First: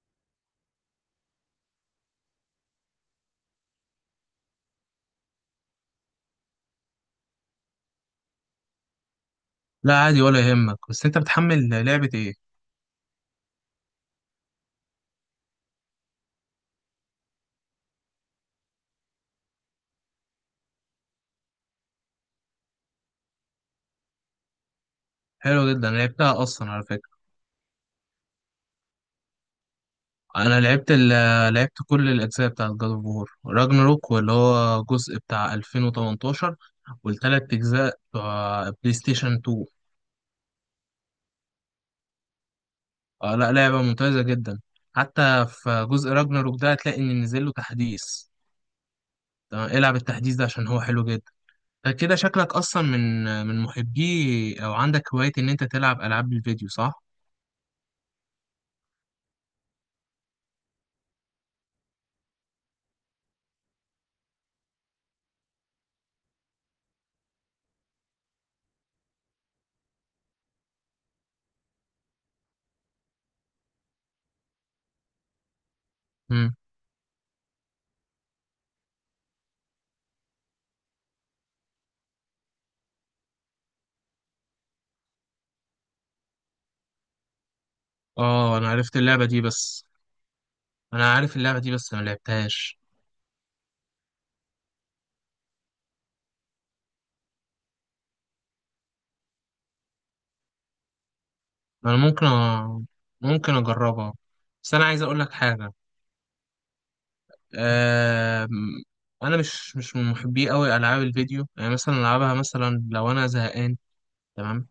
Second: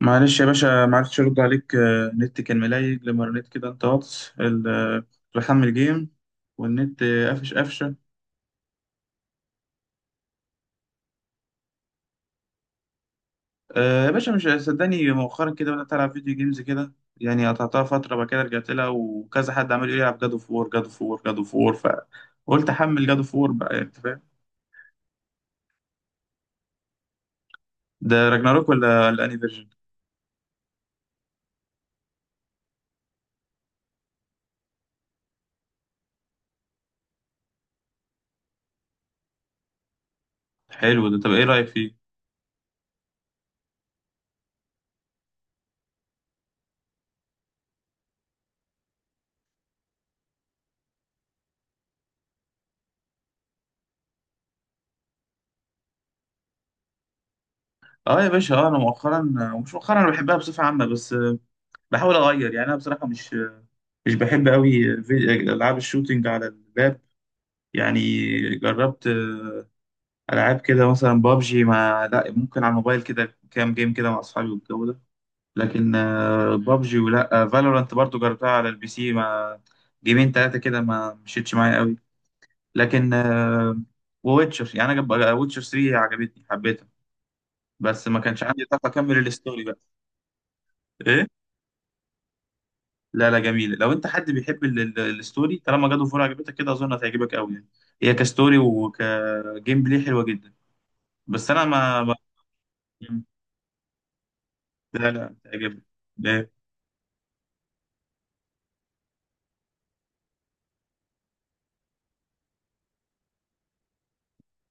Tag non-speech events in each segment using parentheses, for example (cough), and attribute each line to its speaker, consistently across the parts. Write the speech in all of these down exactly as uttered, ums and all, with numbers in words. Speaker 1: معلش يا باشا ما عرفتش ارد عليك، آه، النت كان ملايج لما رنيت كده انت واتس ال- آه، كنت بحمل جيم والنت، آه، قفش قفشه.
Speaker 2: لا، عادي ولا يهمك. بس انت بتحمل لعبة ايه؟
Speaker 1: آه، يا باشا مش صدقني مؤخرا كده بدات العب فيديو جيمز كده، يعني قطعتها فتره بعد كده رجعت لها وكذا حد عمال يقول لي العب جادو فور جادو فور جادو فور، فقلت احمل جادو فور بقى، يعني انت فاهم.
Speaker 2: حلو جدا، لعبتها اصلا على فكرة.
Speaker 1: ده راجناروك ولا الاني فيرجن؟
Speaker 2: انا لعبت ال آه، لعبت كل الاجزاء بتاعت جاد اوف وور راجناروك، واللي هو جزء بتاع ألفين وتمنتاشر، والتلات اجزاء بتوع بلاي ستيشن اتنين.
Speaker 1: حلو ده، طب ايه رايك فيه؟
Speaker 2: آه، لا، لعبة ممتازة جدا. حتى في جزء راجناروك ده هتلاقي ان نزل له تحديث. تمام، العب التحديث ده عشان هو حلو جدا. فكده شكلك اصلا من من محبي او عندك هواية ان انت تلعب العاب الفيديو، صح؟
Speaker 1: اه يا باشا، اه انا مؤخرا، آه، مش مؤخرا، انا بحبها بصفه عامه، بس، آه، بحاول اغير، يعني انا بصراحه مش مش بحب قوي. في- العاب الشوتينج على اللاب، يعني جربت، آه، العاب كده مثلا بابجي، مع لا ممكن على الموبايل كده كام جيم كده مع اصحابي والجو ده، لكن،
Speaker 2: مم.
Speaker 1: آه، بابجي ولا فالورانت برضو جربتها على البي سي مع جيمين ثلاثه كده، ما مشيتش معايا قوي. لكن، آه، وويتشر، يعني انا ويتشر تلاته عجبتني، حبيتها، بس ما كانش
Speaker 2: اه،
Speaker 1: عندي
Speaker 2: انا
Speaker 1: طاقه
Speaker 2: عرفت اللعبة
Speaker 1: اكمل
Speaker 2: دي،
Speaker 1: الستوري بقى.
Speaker 2: بس انا
Speaker 1: إيه؟
Speaker 2: عارف اللعبه دي بس ما لعبتهاش.
Speaker 1: لا لا، جميلة. لو انت حد بيحب ال- ال- الستوري، طالما جاد اوف وور عجبتك كده، اظن هتعجبك قوي يعني. هي كستوري وكجيم بلاي حلوة جدا، بس انا
Speaker 2: انا
Speaker 1: ما, ما...
Speaker 2: ممكن أ... ممكن اجربها، بس انا عايز
Speaker 1: لا
Speaker 2: اقول لك
Speaker 1: لا،
Speaker 2: حاجه.
Speaker 1: تعجبك. لا.
Speaker 2: أم... انا مش مش من محبي قوي العاب الفيديو، يعني مثلا العبها مثلا لو انا زهقان. تمام.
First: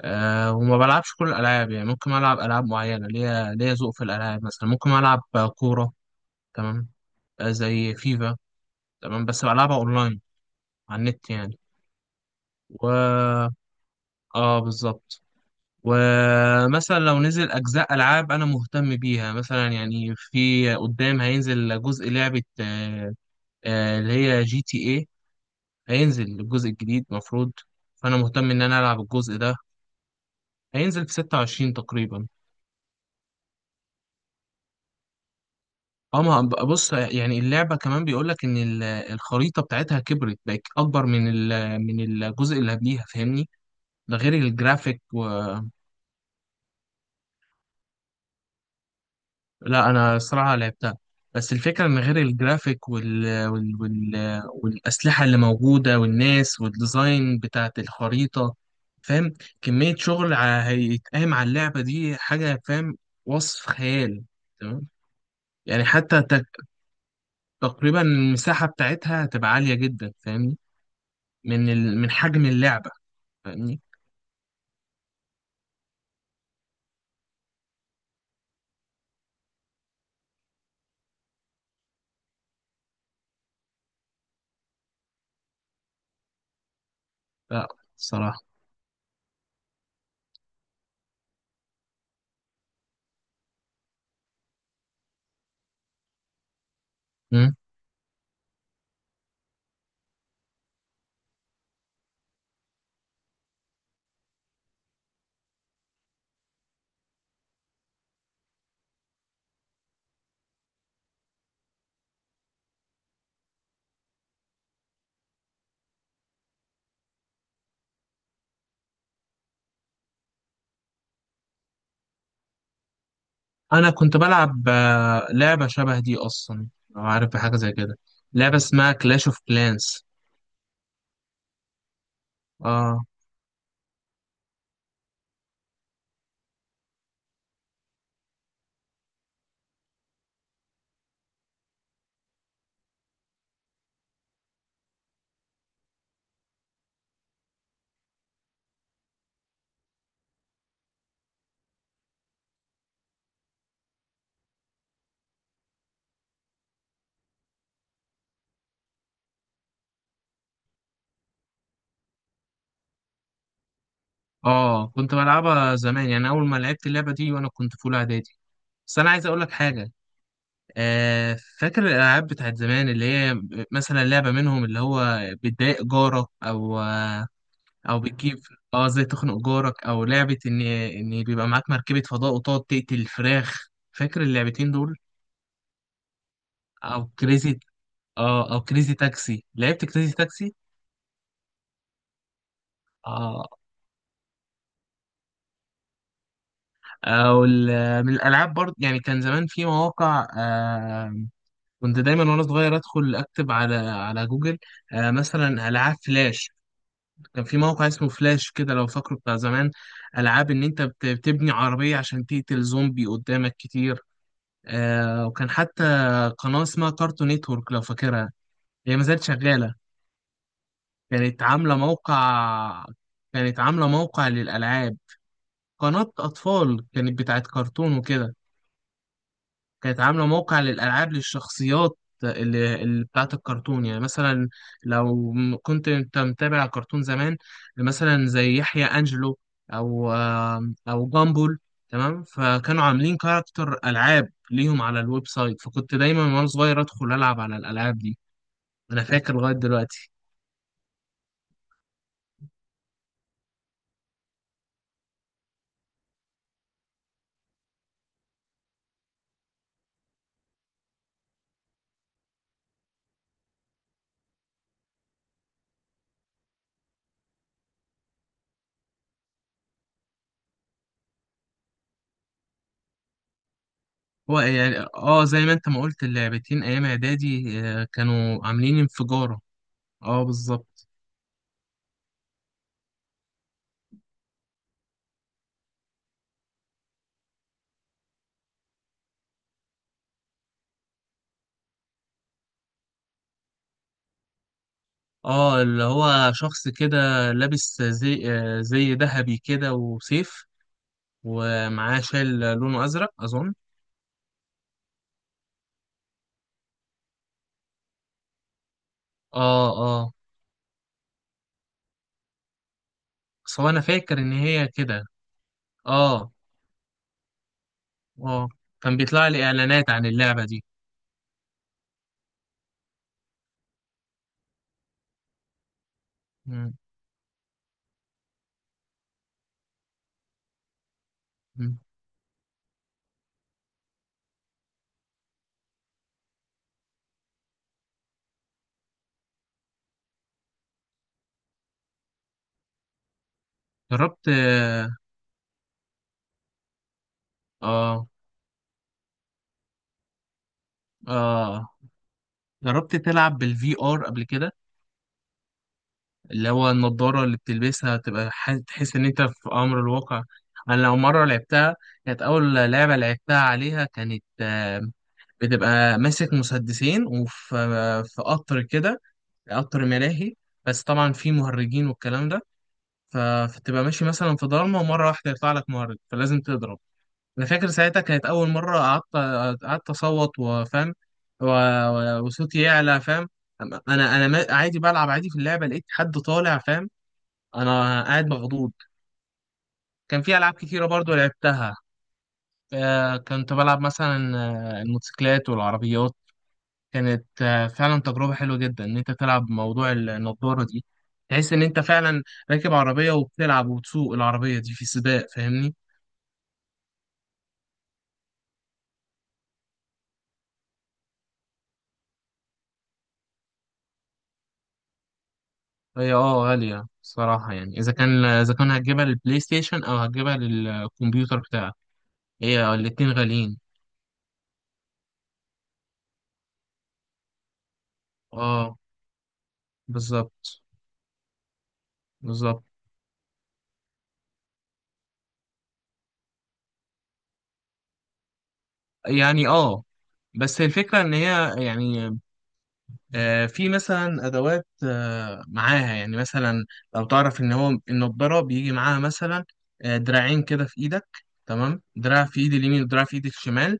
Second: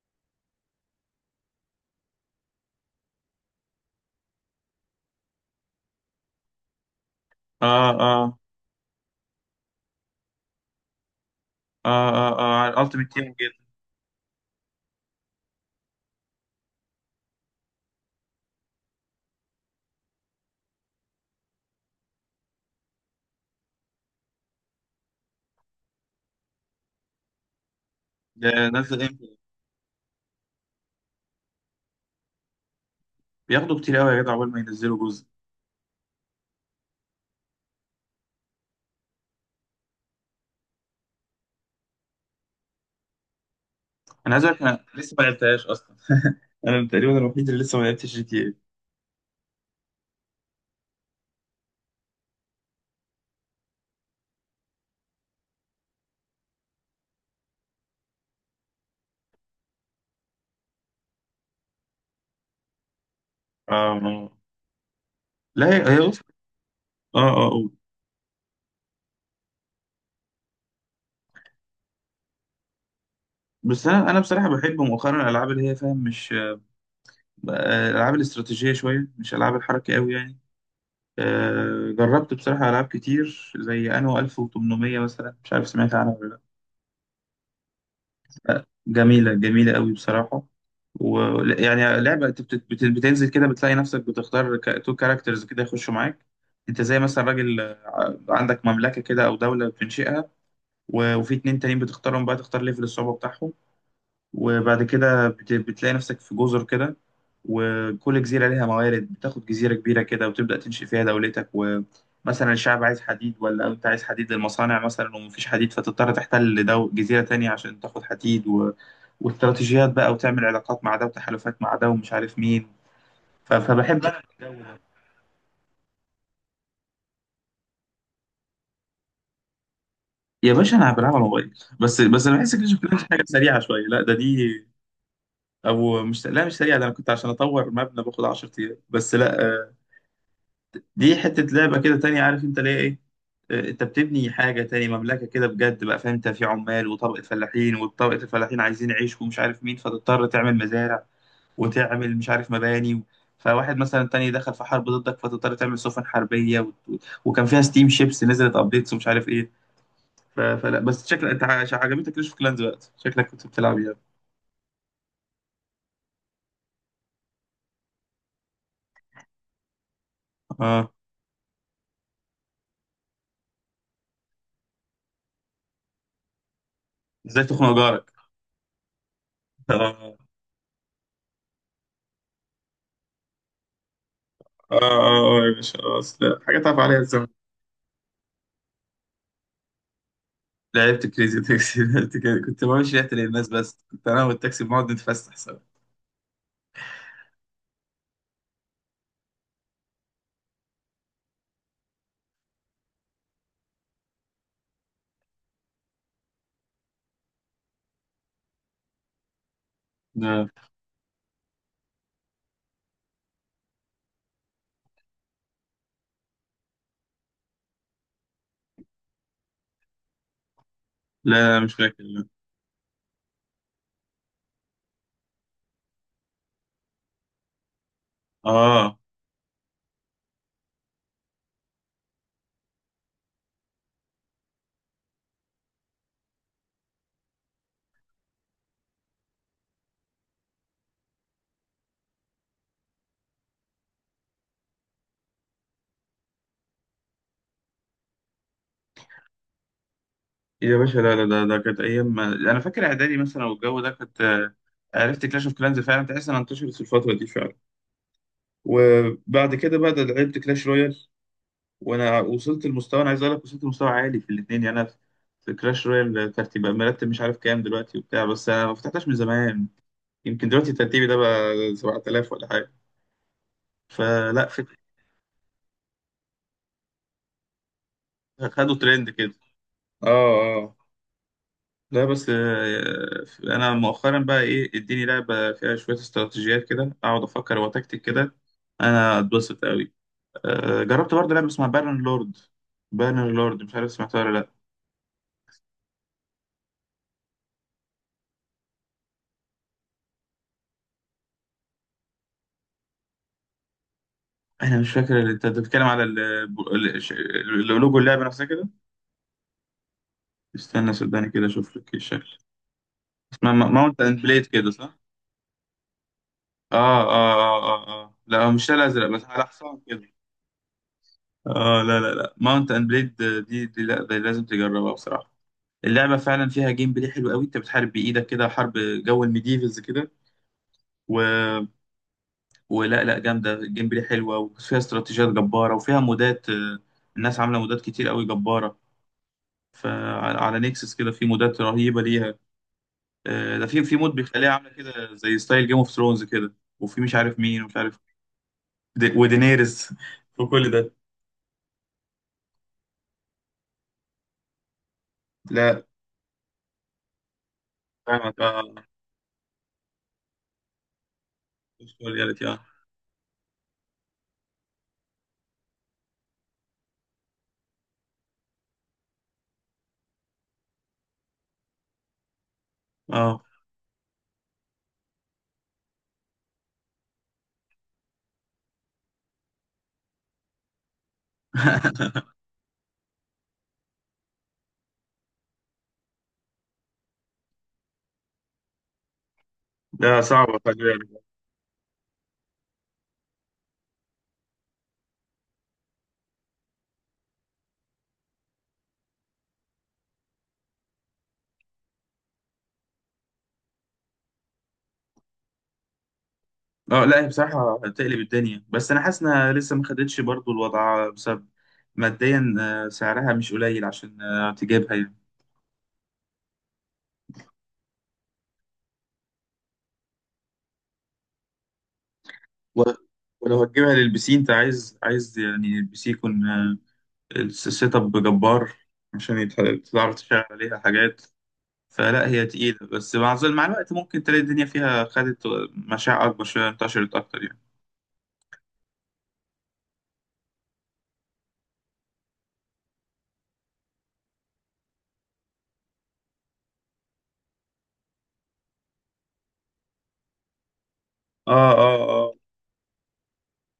Speaker 2: أه وما بلعبش كل الالعاب، يعني ممكن العب العاب معينه، ليا ليا ذوق في الالعاب، مثلا ممكن العب كوره. تمام. آه،
Speaker 1: اه
Speaker 2: زي فيفا.
Speaker 1: اه
Speaker 2: تمام، بس بلعبها اونلاين، على النت يعني.
Speaker 1: اه اه اه، على الالتيميت تيم
Speaker 2: و،
Speaker 1: جدا.
Speaker 2: اه، بالظبط. ومثلا لو نزل أجزاء ألعاب أنا مهتم بيها، مثلا يعني في قدام هينزل جزء لعبة آه، آه، اللي هي جي تي إيه. هينزل الجزء الجديد، مفروض. فأنا
Speaker 1: ده
Speaker 2: مهتم إن أنا ألعب
Speaker 1: نزل امتى؟
Speaker 2: الجزء ده. هينزل في ستة وعشرين تقريبا.
Speaker 1: بياخدوا كتير قوي يا جدع اول ما ينزلوا جزء.
Speaker 2: اه. ما هب- بص، يعني اللعبة كمان بيقولك إن ال- الخريطة بتاعتها كبرت، بقت أكبر من ال- من الجزء اللي قبليها، فاهمني؟ ده غير
Speaker 1: انا عايز اقول لك، انا
Speaker 2: الجرافيك.
Speaker 1: لسه ما لعبتهاش اصلا. انا تقريبا الوحيد اللي لسه ما لعبتش جي تي اي.
Speaker 2: لا، انا الصراحه لعبتها، بس الفكره ان غير الجرافيك وال... وال... وال... والاسلحه اللي موجوده والناس والديزاين بتاعت الخريطه، فاهم، كميه شغل ع- هيتقام على اللعبه دي حاجه، فاهم، وصف
Speaker 1: اه.
Speaker 2: خيال.
Speaker 1: آه.
Speaker 2: تمام.
Speaker 1: لا
Speaker 2: يعني
Speaker 1: هي، هي- أصلاً-
Speaker 2: حتى تق-
Speaker 1: اه اه. آه.
Speaker 2: تقريبا المساحه بتاعتها هتبقى عاليه جدا، فاهمني، من ال... من حجم اللعبه، فاهمني.
Speaker 1: بس انا، انا بصراحة بحب مؤخرا الالعاب اللي هي فاهم، مش، آه، العاب الاستراتيجيه شويه، مش العاب الحركه قوي يعني. آه، جربت بصراحه العاب كتير، زي انو الف وتمنمية مثلا، مش عارف سمعت عنها ولا لا.
Speaker 2: لا الصراحه،
Speaker 1: آه، جميله، جميله قوي بصراحه. ويعني لعبه انت بت- بت- بتنزل كده، بتلاقي نفسك بتختار تو كاركترز كده يخشوا معاك. انت زي مثلا راجل، آه، عندك مملكه كده او دوله بتنشئها، و- وفي اتنين تانيين بتختارهم بقى، تختار ليفل الصعوبه بتاعهم، وبعد كده بت- بتلاقي نفسك في جزر كده، وكل جزيرة ليها موارد. بتاخد جزيرة كبيرة كده وتبدأ تنشئ فيها دولتك، ومثلا الشعب عايز حديد، ولا أنت عايز حديد للمصانع مثلا ومفيش حديد، فتضطر تحتل دو جزيرة تانية عشان تاخد حديد و... واستراتيجيات بقى، وتعمل علاقات مع ده وتحالفات مع ده ومش عارف مين. ف...
Speaker 2: انا
Speaker 1: فبحب
Speaker 2: كنت
Speaker 1: أنا
Speaker 2: بلعب
Speaker 1: الجو.
Speaker 2: آه، لعبه شبه دي اصلا، لو عارف بحاجه زي كده، لعبه اسمها كلاش اوف كلانس.
Speaker 1: يا باشا أنا بلعب على الموبايل، بس بس أنا بحس كده شكلها مش
Speaker 2: اه،
Speaker 1: حاجة سريعة شوية، لا ده دي، أو مش، لا مش سريعة، ده أنا كنت عشان أطور مبنى باخد عشر أيام، بس لا، آه، دي حتة لعبة كده تانية، عارف انت ليه ايه؟ آه، انت بتبني حاجة تاني، مملكة كده بجد بقى، فاهم؟ انت في عمال وطبقة فلاحين، وطبقة الفلاحين عايزين يعيش ومش عارف مين، فتضطر تعمل مزارع، وتعمل مش عارف مباني، فواحد مثلا تاني دخل في حرب ضدك، فتضطر تعمل سفن حربية و... و- وكان فيها ستيم شيبس نزلت ابديتس ومش عارف ايه. ف... فلا، بس شكلك انت ع- عجبتك ليش في كلانز وقت، شكلك كنت بتلعب يعني.
Speaker 2: اه، كنت بلعبها زمان، يعني اول ما لعبت اللعبه دي وانا كنت في اولى اعدادي. بس انا عايز اقول لك حاجه.
Speaker 1: اه.
Speaker 2: آه فاكر الالعاب بتاعت زمان، اللي هي مثلا لعبه منهم اللي هو بتضايق جارك، او آه
Speaker 1: ازاي تخنق
Speaker 2: او
Speaker 1: جارك؟
Speaker 2: بتجيب، اه، زي تخنق جارك، او
Speaker 1: اه
Speaker 2: لعبه ان ان بيبقى معاك مركبه فضاء وتقعد تقتل الفراخ، فاكر اللعبتين
Speaker 1: اه
Speaker 2: دول؟
Speaker 1: اه، آه يا باشا خلاص، لا حاجة تعرف عليها
Speaker 2: او
Speaker 1: الزمن.
Speaker 2: كريزي اه او كريزي تاكسي، لعبت كريزي تاكسي.
Speaker 1: لعبت كريزي تاكسي (laughs) لعبت كده. كنت بمشي ريحة
Speaker 2: اه.
Speaker 1: الناس، بس كنت انا والتاكسي بنقعد نتفسح سوا.
Speaker 2: او ال- من الالعاب برضه، يعني كان زمان في مواقع. آه كنت دايما وانا صغير ادخل اكتب على على جوجل آه مثلا العاب فلاش. كان في موقع اسمه فلاش كده، لو فاكره، بتاع زمان،
Speaker 1: لا.
Speaker 2: العاب ان انت بت- بتبني عربيه عشان تقتل زومبي قدامك كتير. آه وكان حتى قناه اسمها كارتون نيتورك، لو فاكرها، هي ما زالت شغاله. كانت
Speaker 1: لا مش
Speaker 2: عامله
Speaker 1: فاكر لا.
Speaker 2: موقع كانت عامله موقع للالعاب. قناة أطفال، كانت بتاعت كرتون وكده.
Speaker 1: اه
Speaker 2: كانت عاملة موقع للألعاب، للشخصيات اللي, اللي بتاعت الكرتون، يعني مثلا لو م- كنت أنت متابع كرتون زمان، مثلا زي يحيى أنجلو، أو آم، أو جامبول. تمام، فكانوا عاملين كاركتر ألعاب ليهم على الويب سايت، فكنت دايما وأنا صغير أدخل ألعب على الألعاب دي. أنا فاكر لغاية دلوقتي.
Speaker 1: يا باشا، لا لا لا، ده كانت ايام ما... انا فاكر اعدادي مثلا والجو ده، كنت، آه، عرفت كلاش اوف كلانز فعلا، تحس انها انتشرت في الفترة دي فعلا. وبعد كده بقى ده لعبت كلاش رويال، وانا وصلت لمستوى، انا عايز اقول لك وصلت لمستوى عالي في الاثنين، يعني انا في، في كلاش رويال ترتيب مرتب مش عارف كام دلوقتي وبتاع، بس انا ما فتحتهاش من زمان. يمكن دلوقتي ترتيبي ده بقى سبعة الاف ولا حاجة.
Speaker 2: هو
Speaker 1: فلا.
Speaker 2: يعني اه، زي ما انت ما قلت، اللعبتين ايام اعدادي آه، كانوا
Speaker 1: خدوا
Speaker 2: عاملين
Speaker 1: ترند كده.
Speaker 2: انفجارة. اه،
Speaker 1: اه. اه.
Speaker 2: بالظبط.
Speaker 1: لا بس، آه، انا مؤخرا بقى ايه، اديني لعبه فيها شويه استراتيجيات كده، اقعد افكر واتكتك كده، انا اتبسط قوي. آه، جربت برضه لعبه اسمها بارن لورد. بارن لورد، مش عارف سمعتها ولا لا.
Speaker 2: اه، اللي هو شخص كده، لابس زي آه، زي ذهبي كده وسيف، ومعاه شال لونه ازرق، اظن.
Speaker 1: انا مش فاكر اللي انت بتتكلم على ال- ال- ش- ال- لوجو اللعبه نفسها كده.
Speaker 2: اه، اه،
Speaker 1: استنى صدقني كده اشوف لك إيه الشكل. اسمها
Speaker 2: بس هو انا
Speaker 1: ماونت
Speaker 2: فاكر
Speaker 1: اند
Speaker 2: ان
Speaker 1: بليد
Speaker 2: هي
Speaker 1: كده، صح؟
Speaker 2: كده. اه.
Speaker 1: اه اه اه اه, آه. لا
Speaker 2: اه
Speaker 1: هو مش ده،
Speaker 2: كان
Speaker 1: الازرق بس
Speaker 2: بيطلع
Speaker 1: على
Speaker 2: لي
Speaker 1: حصان
Speaker 2: اعلانات عن
Speaker 1: كده.
Speaker 2: اللعبة دي.
Speaker 1: اه، لا لا لا، ماونت اند بليد. دي, دي لا، دي لازم تجربها بصراحه. اللعبه فعلا فيها
Speaker 2: مم،
Speaker 1: جيم بلاي حلو قوي، انت بتحارب بايدك كده حرب، جو الميديفلز كده، و...
Speaker 2: مم.
Speaker 1: ولا لا، جامده، الجيم بلاي حلوه وفيها استراتيجيات جباره، وفيها مودات، آه، الناس عامله مودات كتير قوي جباره. فعلى على نيكسس كده في مودات رهيبه ليها. آه، ده في في مود
Speaker 2: جربت،
Speaker 1: بيخليها عامله
Speaker 2: اه،
Speaker 1: كده زي ستايل جيم اوف ثرونز كده، وفي مش عارف مين ومش عارف
Speaker 2: اه،
Speaker 1: د- ودينيرز (laughs) وكل ده.
Speaker 2: آه. جربت تلعب بالفي ار قبل كده؟
Speaker 1: لا
Speaker 2: اللي هو النضارة اللي بتلبسها تبقى
Speaker 1: فاهمك،
Speaker 2: ح-
Speaker 1: اه.
Speaker 2: تحس ان انت في امر الواقع. انا لو مرة لعبتها،
Speaker 1: مش كل
Speaker 2: كانت
Speaker 1: يا ريت،
Speaker 2: اول
Speaker 1: اه.
Speaker 2: لعبة لعبتها عليها كانت آه، بتبقى ماسك مسدسين، وفي في قطر كده، قطر ملاهي، بس طبعا في مهرجين والكلام ده. ف-
Speaker 1: اه
Speaker 2: فتبقى ماشي مثلا في ضلمه، ومره واحده يطلع لك مهرج، فلازم تضرب. انا فاكر ساعتها كانت اول مره قعدت قعدت اصوت، وفاهم، و-
Speaker 1: (laughs)
Speaker 2: و- وصوتي يعلى، فاهم. انا انا ما- عادي بلعب عادي في اللعبه، لقيت حد طالع، فاهم، انا قاعد مخضوض.
Speaker 1: لا
Speaker 2: كان في العاب
Speaker 1: صعبة، خلي
Speaker 2: كتيره برضو
Speaker 1: بالك.
Speaker 2: لعبتها. آه، كنت بلعب مثلا آه، الموتوسيكلات والعربيات. كانت آه، فعلا تجربة حلوة جدا إن أنت تلعب موضوع النضارة دي، تحس إن أنت فعلا راكب عربية، وبتلعب وبتسوق العربية دي في سباق، فاهمني.
Speaker 1: اه، لا هي بصراحة هتقلب الدنيا، بس أنا حاسس إنها لسه ما خدتش برضو الوضع بسبب ماديا، آه، سعرها مش قليل عشان، آه، تجيبها يعني.
Speaker 2: هي اه غالية صراحة، يعني إذا كان إذا كان هتجيبها للبلاي ستيشن أو هتجيبها للكمبيوتر بتاعك، هي
Speaker 1: و-
Speaker 2: الاتنين غاليين.
Speaker 1: ولو هتجيبها للبي سي، أنت عايز، عايز يعني البي سي يكون، آه، الس- السيت اب جبار،
Speaker 2: اه،
Speaker 1: عشان يت- تعرف تشغل
Speaker 2: بالظبط.
Speaker 1: عليها حاجات. فلا هي
Speaker 2: بالظبط،
Speaker 1: تقيلة، بس مع ظل- مع الوقت ممكن تلاقي الدنيا فيها خدت مشاع أكبر شوية، انتشرت أكتر يعني.
Speaker 2: يعني اه، بس الفكرة إن هي يعني آه، في مثلا ادوات آه، معاها، يعني مثلا لو تعرف ان هو النضاره بيجي معاها مثلا آه، دراعين كده في ايدك،
Speaker 1: اه
Speaker 2: تمام،
Speaker 1: اه
Speaker 2: دراع
Speaker 1: اه.
Speaker 2: في ايد اليمين ودراع في ايد الشمال.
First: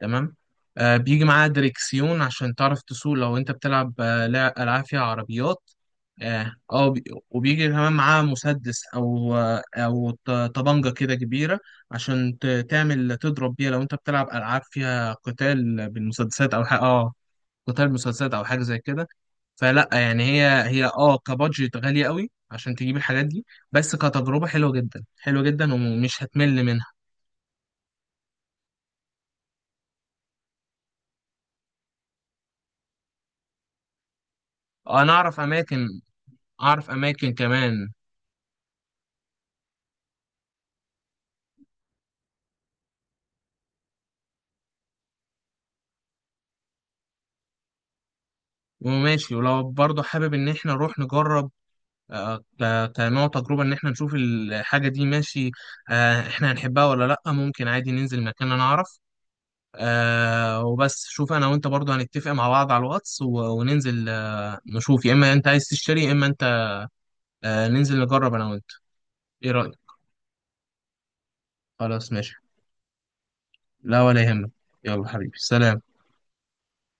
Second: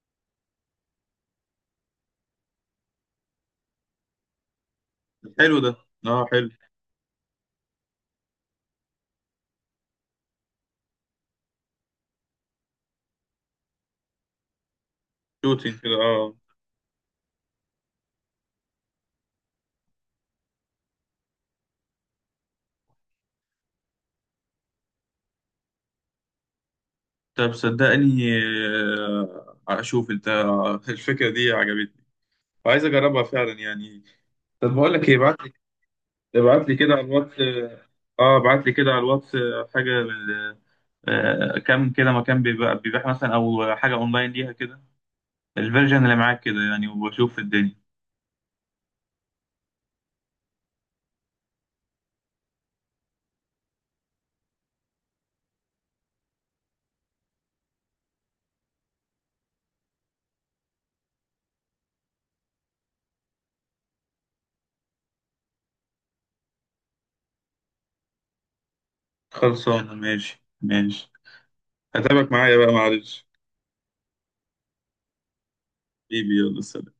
Speaker 2: تمام. آه، بيجي معاها دريكسيون عشان تعرف تسوق، لو انت بتلعب آه، لع- العاب فيها
Speaker 1: حلو
Speaker 2: عربيات.
Speaker 1: ده. اه حلو.
Speaker 2: اه. آه، وبي- وبيجي كمان معاها مسدس، او آه، او ط- طبنجه كده كبيره، عشان ت- تعمل تضرب بيها لو انت بتلعب العاب فيها
Speaker 1: شوتينج
Speaker 2: قتال
Speaker 1: كده، اه. آه.
Speaker 2: بالمسدسات، او ح- اه قتال مسدسات او حاجه زي كده. فلا يعني هي هي اه كبادجت غالية قوي عشان تجيب الحاجات دي، بس كتجربة حلوة جدا، حلوة جدا، ومش هتمل منها.
Speaker 1: طب صدقني، آه، اشوف انت، الفكره دي عجبتني، عايز اجربها فعلا يعني. طب بقول لك
Speaker 2: انا
Speaker 1: ايه، ابعت
Speaker 2: اعرف
Speaker 1: لي،
Speaker 2: اماكن،
Speaker 1: ابعت لي
Speaker 2: اعرف
Speaker 1: كده على
Speaker 2: اماكن
Speaker 1: الواتس.
Speaker 2: كمان.
Speaker 1: اه ابعت لي كده على الواتس، آه، حاجه من، آه، كم كده مكان بيبقى بيبيع مثلا، او حاجه اونلاين ليها كده، الفيرجن اللي معاك كده يعني، واشوف الدنيا.
Speaker 2: وماشي، ولو برضه حابب ان احنا نروح نجرب آه، ك- كنوع تجربة، ان احنا نشوف الحاجة دي، ماشي؟ آه، احنا هنحبها ولا لا. ممكن عادي ننزل مكان انا اعرف. آه وبس شوف، انا وانت برضه هنتفق مع بعض على الواتس، و- وننزل آه، نشوف يا اما انت عايز تشتري يا اما انت آه، ننزل نجرب انا وانت. ايه رأيك؟
Speaker 1: خلصانه، ماشي ماشي.
Speaker 2: خلاص
Speaker 1: هتابعك
Speaker 2: ماشي.
Speaker 1: معايا بقى معلش.
Speaker 2: لا، ولا يهمك. يلا حبيبي، سلام.
Speaker 1: حبيبي يلا سلام.